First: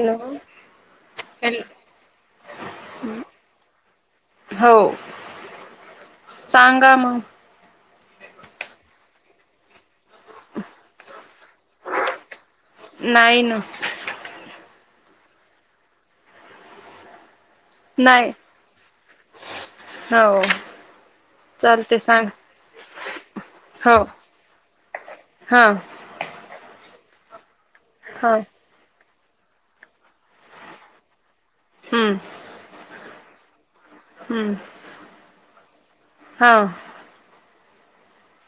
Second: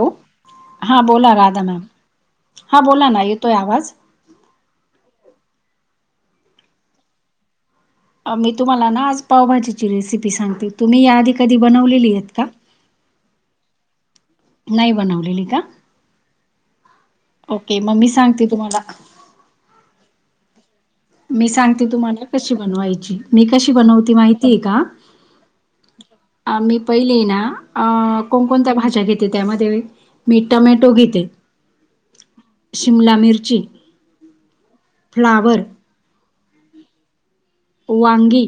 Hello हा बोला hello Radha ma'am हा बोला ना येतोय आवाज हो सांगा मग आम्ही तुम्हाला ना आज पावभाजीची रेसिपी सांगते तुम्ही याआधी कधी बनवलेली आहात का? नाही ना नाही बनवलेली का? ओके... मग मी नाही सांगते तुम्हाला हो. मी सांगते चालते तुम्हाला सांग कशी बनवायची... मी कशी हो बनवते माहितीय का? हा. अं... मी पहिले ना... अ... हा कोणकोणत्या भाज्या घेते त्यामध्ये. मी टमॅटो घेते. हू. शिमला मिर्ची हम्म. फ्लॉवरं हां. वांगी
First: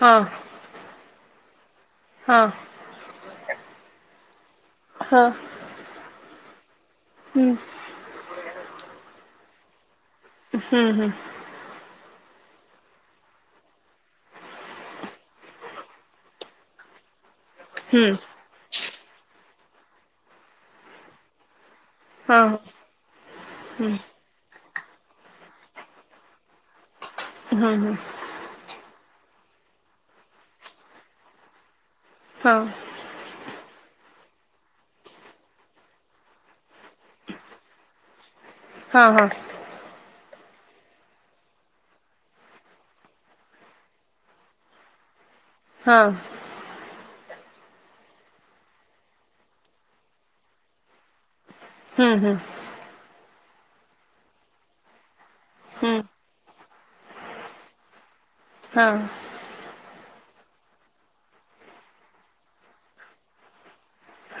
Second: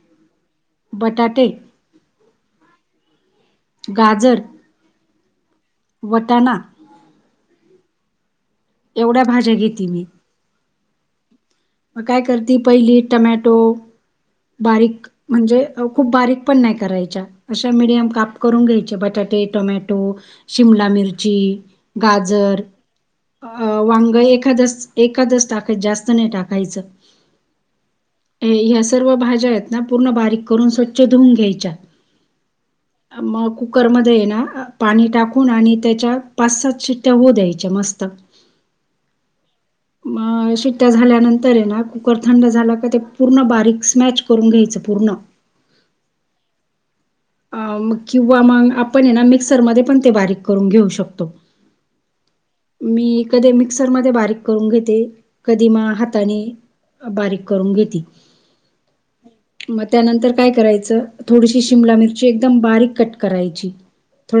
हा. बटाटे हा. गाजर हा. वटाणा हूं. एवढ्या भाज्या घेते मी. हूं हूं. मगं कायं करती... पहिली टोमॅटो बारीक... म्हणजे खूपं बारीक... पणं नाई करायच्या अशा... मिडियम हम्म काप करून घ्यायचे... बटाटे, टोमॅटो, शिमला मिरची हा गाजर... अं.... हम्म वांग एखादचं... एखादंच टाकाय... जास्त नाई टाका कायचं हाहा. ह्या सर्व भाज्या हेत ना... पूर्ण बारीक करून.. स्वच्छ धुवून घ्यायच्या हां. मग कुकरमध्ये हेना पाणी टाकून आणि त्याच्यात पाच-सात शिट्ट्या होऊ द्यायच्या... मस्तं! हा हा. मग शिट्ट्या झाल्यानंतर ए ना... कुकर थंड झाला का ते पूर्ण बारीक... स्मॅच करून घ्यायचं पूर्ण. हां. अ.... मं.... किंवा मग आपण हे ना मिक्सरमध्ये पण ते बारीक करून घेऊ शकतो हूं हूं. मी कधी मिक्सरमध्ये बारीक करून घेते... कधी मग हम्म हाताने बारीकं करून घेते हा. मग त्यानंतर काय करायचं... थोडीशी शिमला मिरची एकदम बारीक कट करायची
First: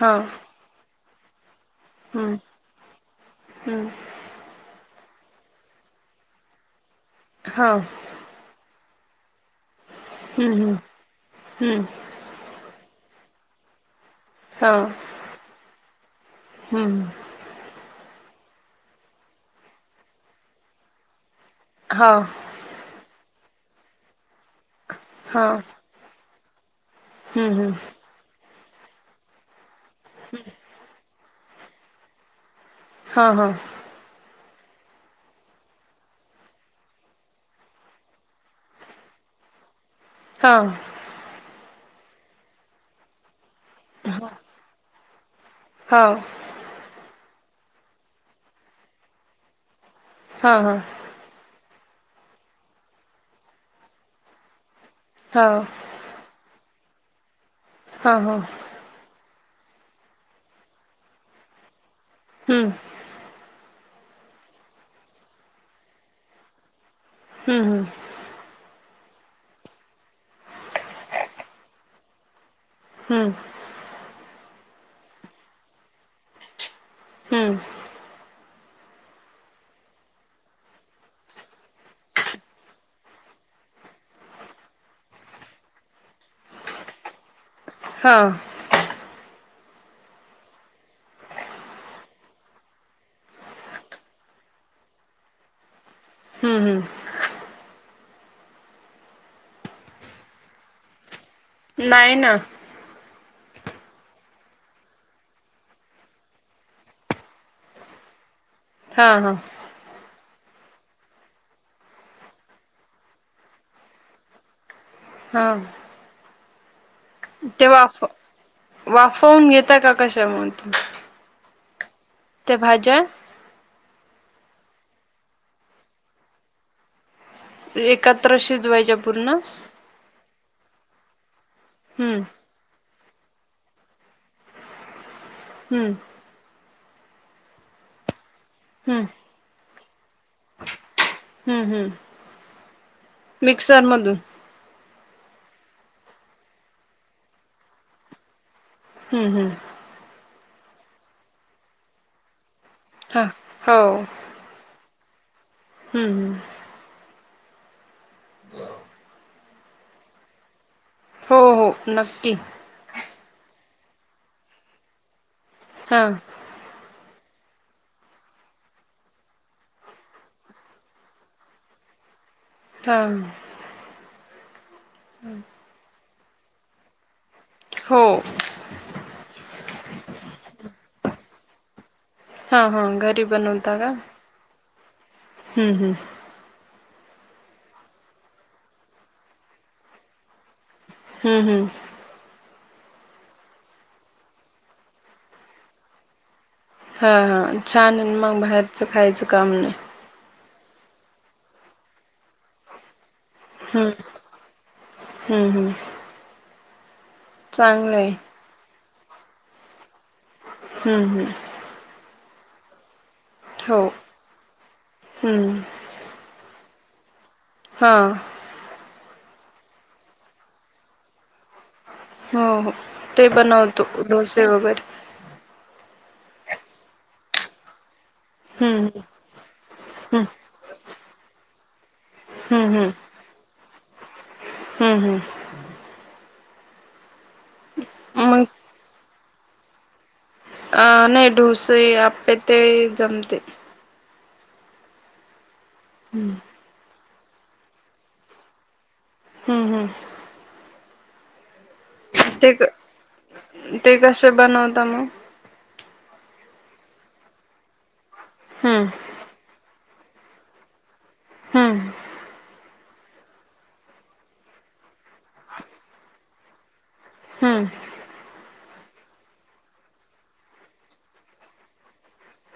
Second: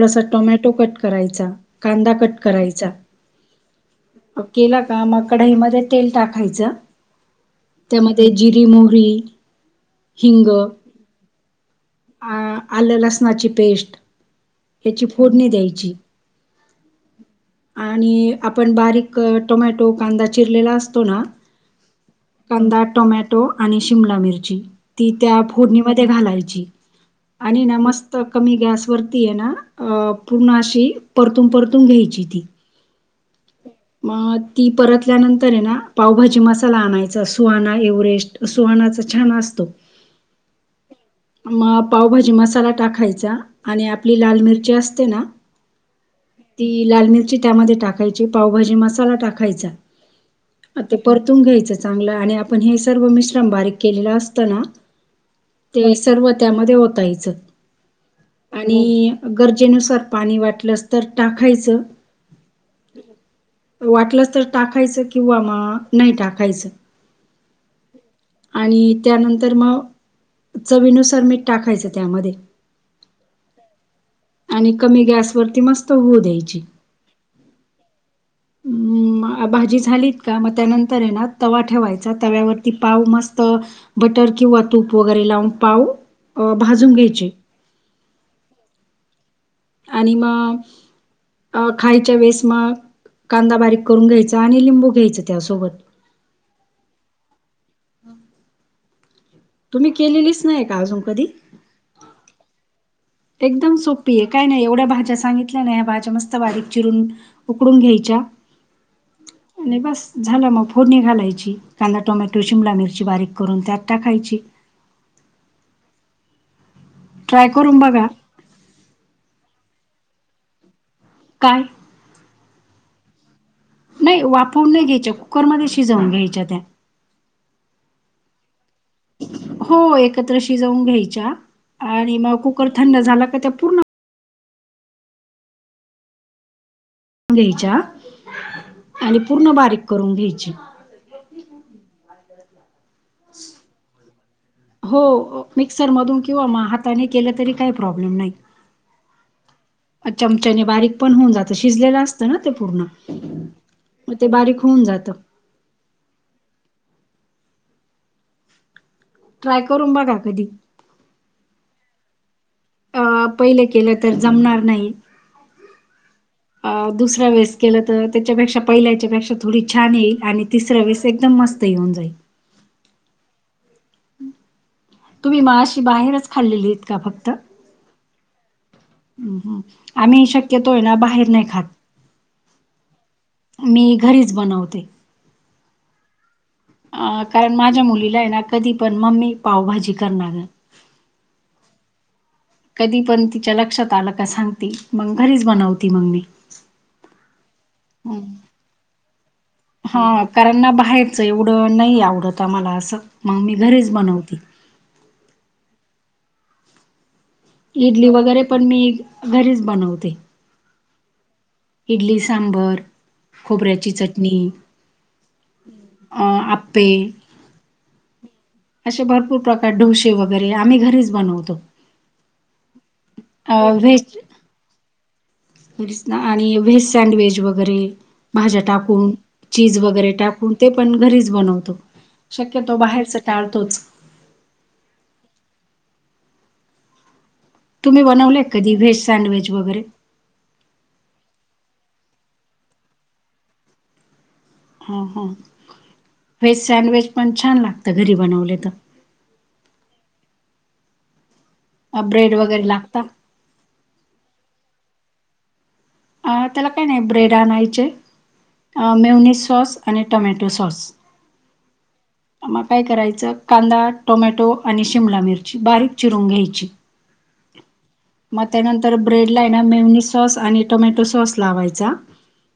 हा टोमॅटो कट करायचा... कांदा हम्म कट करायचा हम्म केला का... मग कढाईमध्ये तेल टाकायचं हां. मग ते... जिरी-मोहरी... हिंग... हम्म हम्म आ आलं लसणाची पेस्टं... हा ह्याची फोडणी द्यायची हम्म आणि... आपण बारीक टोमॅटो, कांदा चिरलेला असतो ना हाव कांदा, टोमॅटो, आणि शिंमला मिरची, ती त्या हा फोडणीमध्ये घालायची हम्म आणि हम्म ना तर कमी गॅसवरती आहे नां पूर्ण अशी परतून, परतून घ्यायची ती हा, हा मगं ती परतल्यानंतर आहे नां पावभाजी मसालां आणायचा सुहाना एव्हरेस्टं सुहानाचा छान असतो हा मगं पावभाजी मसाला टाकायचां आणि आपली हा लालं मिरची असते ना हा ती लालं मिरची त्यामध्ये टाकायची पावभाजी मसाला हा हा टाकायचा परतून घ्यायचं चांगलं आणि आपणं हे सर्व मिश्रण बारीक केलेला असत ना हाव ते सर्व त्यामंध्ये ओतायच हा, हा आणि गरजेनुसार पाणी वाटलंच तर टाकायचं हम्म वाटलंच तर टाकायच किंवा म नाही टाकायच हम, हम आणि त्यानंतर मग चवीनुसार मीठ टाकायचं त्यामध्ये हम आणि कमी गॅस वरती मस्त होऊ द्यायची हम्म हम्म भाजी झालीत का मग त्यानंतर ये ना तवा ठेवायचा तव्यावरती पाव मस्त बटर किंवा तूप वगैरे लावून पाव अ भाजून घ्यायचे ह आणि म अ खायच्या वेळेस मग कांदा बारीक करून घ्यायचा आणि लिंबू घ्यायचं त्यासोबत हम्म, हम्म तुम्ही केलेलीच नाही का अजून कधी नाही ना एकदम सोपी आहे काय नाही एवढ्या भाज्या सांगितल्या नाही ह्या भाज्या मस्त बारीक चिरून उकडून घ्यायच्या हा, हा आणि बस झालं मग फोडणी घालायची कांदा, टोमॅटो, शिमला मिरची बारीक करून त्यात टाकायची ह ट्राय ते करून वाफ, बघा वाफवून घेता का कशा म तुम्ही काय त्या भाज्या नाही वाफवून नाही घ्यायच्या कुकरमध्ये शिजवून घ्यायच्या त्या एकत्र शिजवायच्या पूर्ण हो एकत्र शिजवून घ्यायच्या आणि हम्म मग कुकर थंड झाला का त्या पूर्ण हम्म घ्यायच्या. हम्म आणि पूर्ण बारीक करून घ्यायची. हम्म, हम्म, मिक्सर मधून. हो मिक्सर मधून किंवा हाताने केलं तरी काही प्रॉब्लेम नाही. हम् हम्. च्यमच्यानी बारीक पण होऊन जातं, शिजलेलं असतं ना ते पूर्ण. हां हो. मग ते बारीक होऊन जातं. हम्म. हो [inaudible] ट्राय करून बगाव कधी. हो, हो, नक्की. अ, पहिले केलं तर जमणार नाही. हां. अ दुसरा वेळेस केलं तर त्याच्यापेक्षा पहिल्याच्यापेक्षा थोडी छान येईल, आणि तिसऱ्या वेस एकदम मस् ते होऊन जाई. हां. तुम्ही माशी बाहेरच खाल्लेली इत का फक्त? हो. आम्ही शक्यतो आहे ना बाहेर नाही खात. हां हा गरीब मी घरीच बनवते. हम्म हम्. अ कारण माझ्या मुलीला आहे ना, कधी पण मम्मी पावभाजी करनार. हम्म हम्म. कधी पण तिच्या लक्षात आलं का सांगती, मंग घरीच बनवती मंग मी. हा, हा, छान मग बाहेरचं खायचं काम नाही. कारणना बाहेरचं एवढं नाही आवडत आमाला असं मग मी घरीच हम्म बनवते. हम्म, हम्म. चांगलं इडली आहे वगैरे पण मी घरीच बनवते. हम् हम्म. इडली सांबर, हो खोबऱ्याची चटणी. हम्म अ आप्पे. हां. आशे भरपूर प्रकार ढोसेे वगैरे आम्ही घरीच बनवतो. हां, हं ते अ बनवतो डोसे वगैरे. रीच ना आणि व्हेज सँडवेज वगैरे भाज्या हम्म टाकून. चीज वगैरे हम्म टाकून ते पण घरीच बनवतो. शक्यतो हम्म बाहेरच टाळतोच. हां, हम्म. तुम्ही बनवलंय मग कधी व्हेज सँडविच वगैरे? अ नाही डोसे आपे ते जमते. हम, हम. हम्म [inaudible] व्हेज सँडविच पण छान लागतं घरी बनवले त हम्म, हम्म. अ ब्रेड ते वगैरे क लागता ते कसे बनवता मग. अ त्याला काय नाही ब्रेड आणायचे हम्म मेवनी सॉस आणि टमॅटो सॉस. हम्म. मग काय करायचं कांदा टोमॅटो आणि शिमला मिरची बारीक चिरून घ्यायची. हम्म. मग त्यानंतर ब्रेड ला आहे ना मेवनी सॉस आणि टोमॅटो सॉस लावायचा.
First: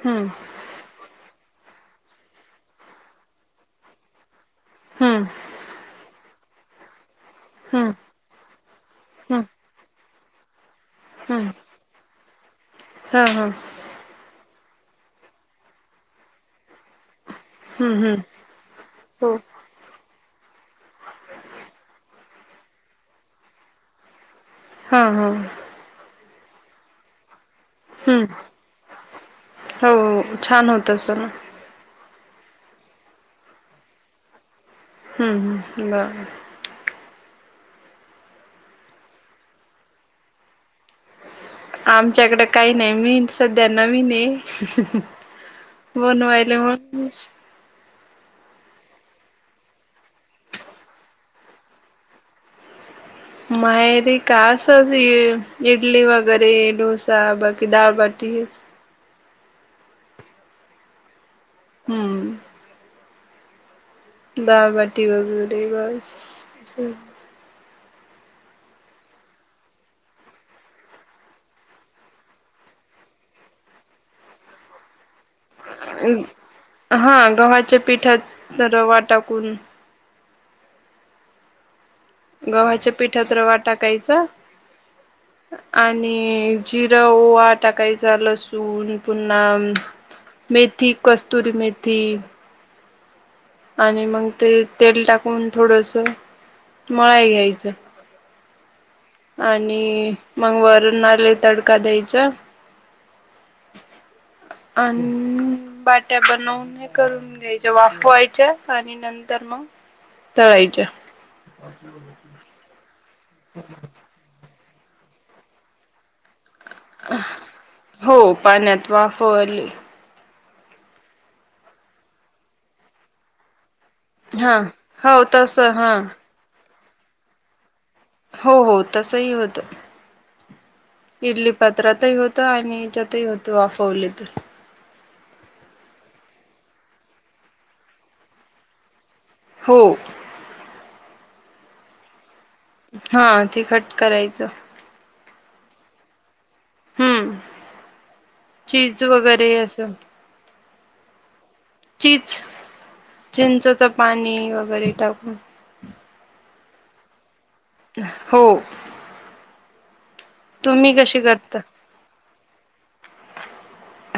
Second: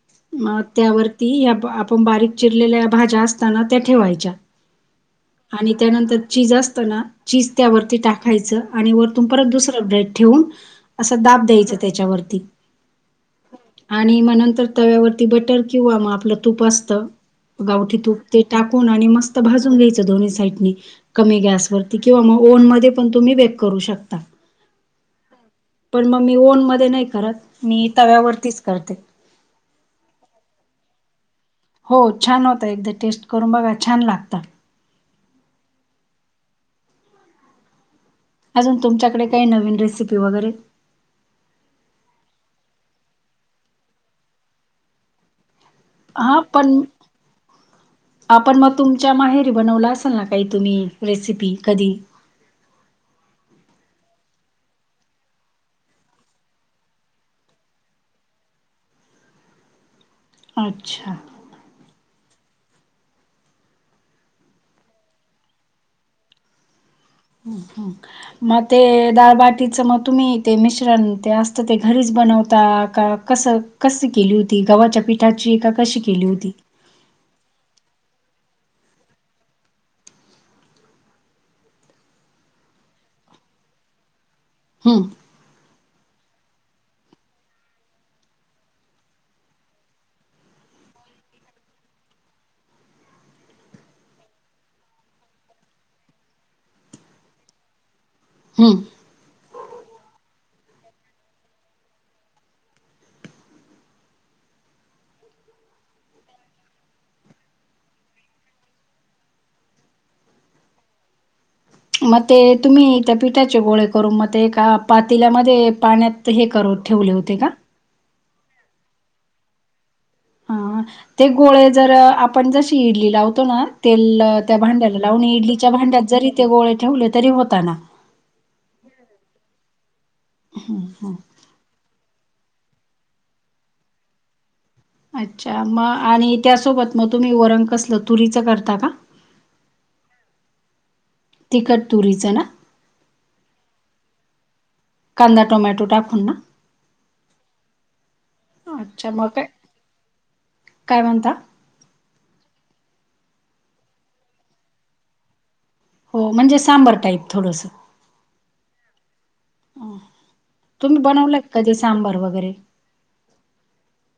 हम्म म त्यावरती आप आपण बारीक चिरलेल्या भाज्या असताना त्या ठेवायच्या. हम्म आणि त्यानंतर चीज असत ना चीज हम्म त्यावरती टाकायचं आणि वर तुम''--'' हम्म परत दुसरंप डेट ठेवून असा दाब द्यायचं त्याच्यावरती. हम हम. आणि मग नंतर तव्यावरती बटर किंवा मग आपलं तूप असत. गावठी हम्म तूप हम्म ते टाकून आणि हो मस्त भाजून घ्यायचं दोन्ही साईडनी. कमी गॅसवररती किंवा मग ओन मध्ये पण तुम्ही बेक करू शकता. हम हम. पण मग मी ओन मध्ये नाही करत मी हम्म तव्यावरतीच करते. हो छान होत अस ना. हो छान होता एकदा टेस्ट करून बघा छान लागतात. हम हम बर. अजून तुमच्याकडे काही नवीन रेसिपी वगैरे. आमच्याकडे काही नाही मीन सध्या नवीन आहे. हा बनवायला पण म्हणून आपण मग तुमच्या माहेरी बनवलं असेल ना काही तुम्ही रेसिपी कधी. मायरी का असच इडली वगैरे डोसा बाकी दाळबाटी. अच्छा. हम्म. दाळ बाटी वगैरे बसचे. ''हं'' हं '' मग ते दाळबाटीच मग तुम्ही ते मिश्रण ते असत ते घरीच बनवता का. कसं कस केली होती गव्हाच्या पिठाची ए का कशी केली होती. हा गव्हाच्या पिठात तरवा टाकून. गव्हाच्या पिठात रवा टाकायचं. हा, आणि जिरां ओवा टाकायचा लसून पुन्हा. मेथी कस्तुरी मेथी. आणि मग ते तेल टाकून थोडस मळाय घ्यायचं. हम्म. आणि मग वरना आले तडका द्यायचा. ह [inaudible] अन बाट्या बनवून. हे करून घ्यायच वाफवायच्या आणि नंतर मग. तळाईच्या. मग ते तुम्ही त्या पिठाचे गोळे करून मग ते एका पातीलामध्ये पाण्यात हे करू. ठेवले होते का. हो पाण्यात वाफले. हा ते गोळे जर आपण जशी इडली लावतो ना. तेल त्या हा भांड्याला हो लावून तस इडलीच्या हा भांड्यात जरी ते गोळे ठेवले तरी होताना. हो हो तसही होतं. इडली पत्रातही होत आणि याच्यातही होत वाफवले तर. अच्छा म आणि त्यासोबत मग तुम्ही वर कसलं तुरीचं करता का? हो. तिखट तुरीचं ना? हा तिखट करायचं. कांदा टमॅटो टाकून ना? हम्म चीज अच्छा मग काय वगैरे असं. काय म्हणता चीच चिंचच पाणी वगैरे टाकून. हो म्हणजे सांबर टाईप थोडंसं. हो. तुम्ही कशी बनवला का करता? कधी सांबार वगैरे?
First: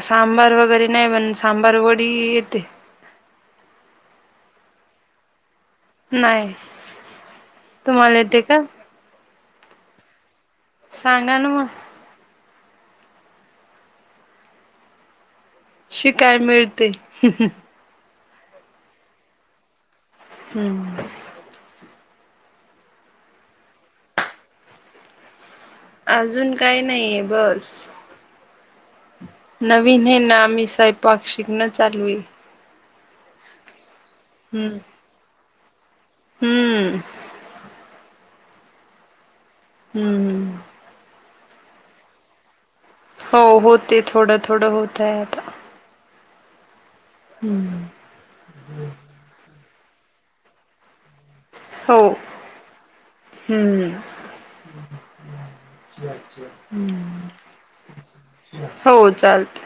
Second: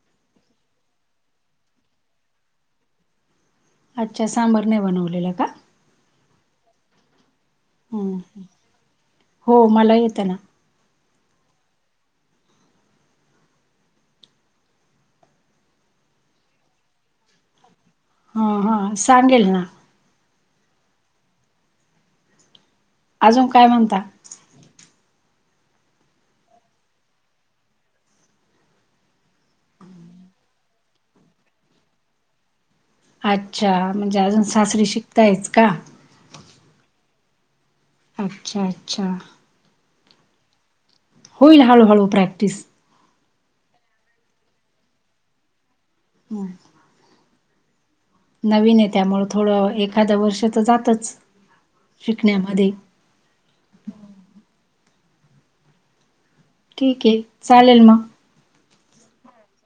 सांबार वगैरे नाय पण सांबार वडी येते. अच्छा सांबर नाय बनवलेलं का? नाय. हम् हो मला येत ना. सांगा ना म. शिकाय मिळते. हा हा सांगेल ना. हम्म. अजून काय म्हणता? अजून काय नाय बस. नवीन हे ना मी संपाक शिकण चालू ए. अच्छा म्हणजे अजून हम्म सासरी शिकतायच का? हम्म. अच्छा अच्छा. हम्म. होईल हळू हळू प्रॅक्टिस. हो होते थोडं थोडं होतय आता. हा. हम्म. नवीन ए त्यामुळं थोडं एखाद्या वर्ष तर जातच. हो शिकण्यामध्ये हम्. ठीक ए चालेल म. हो चालतय.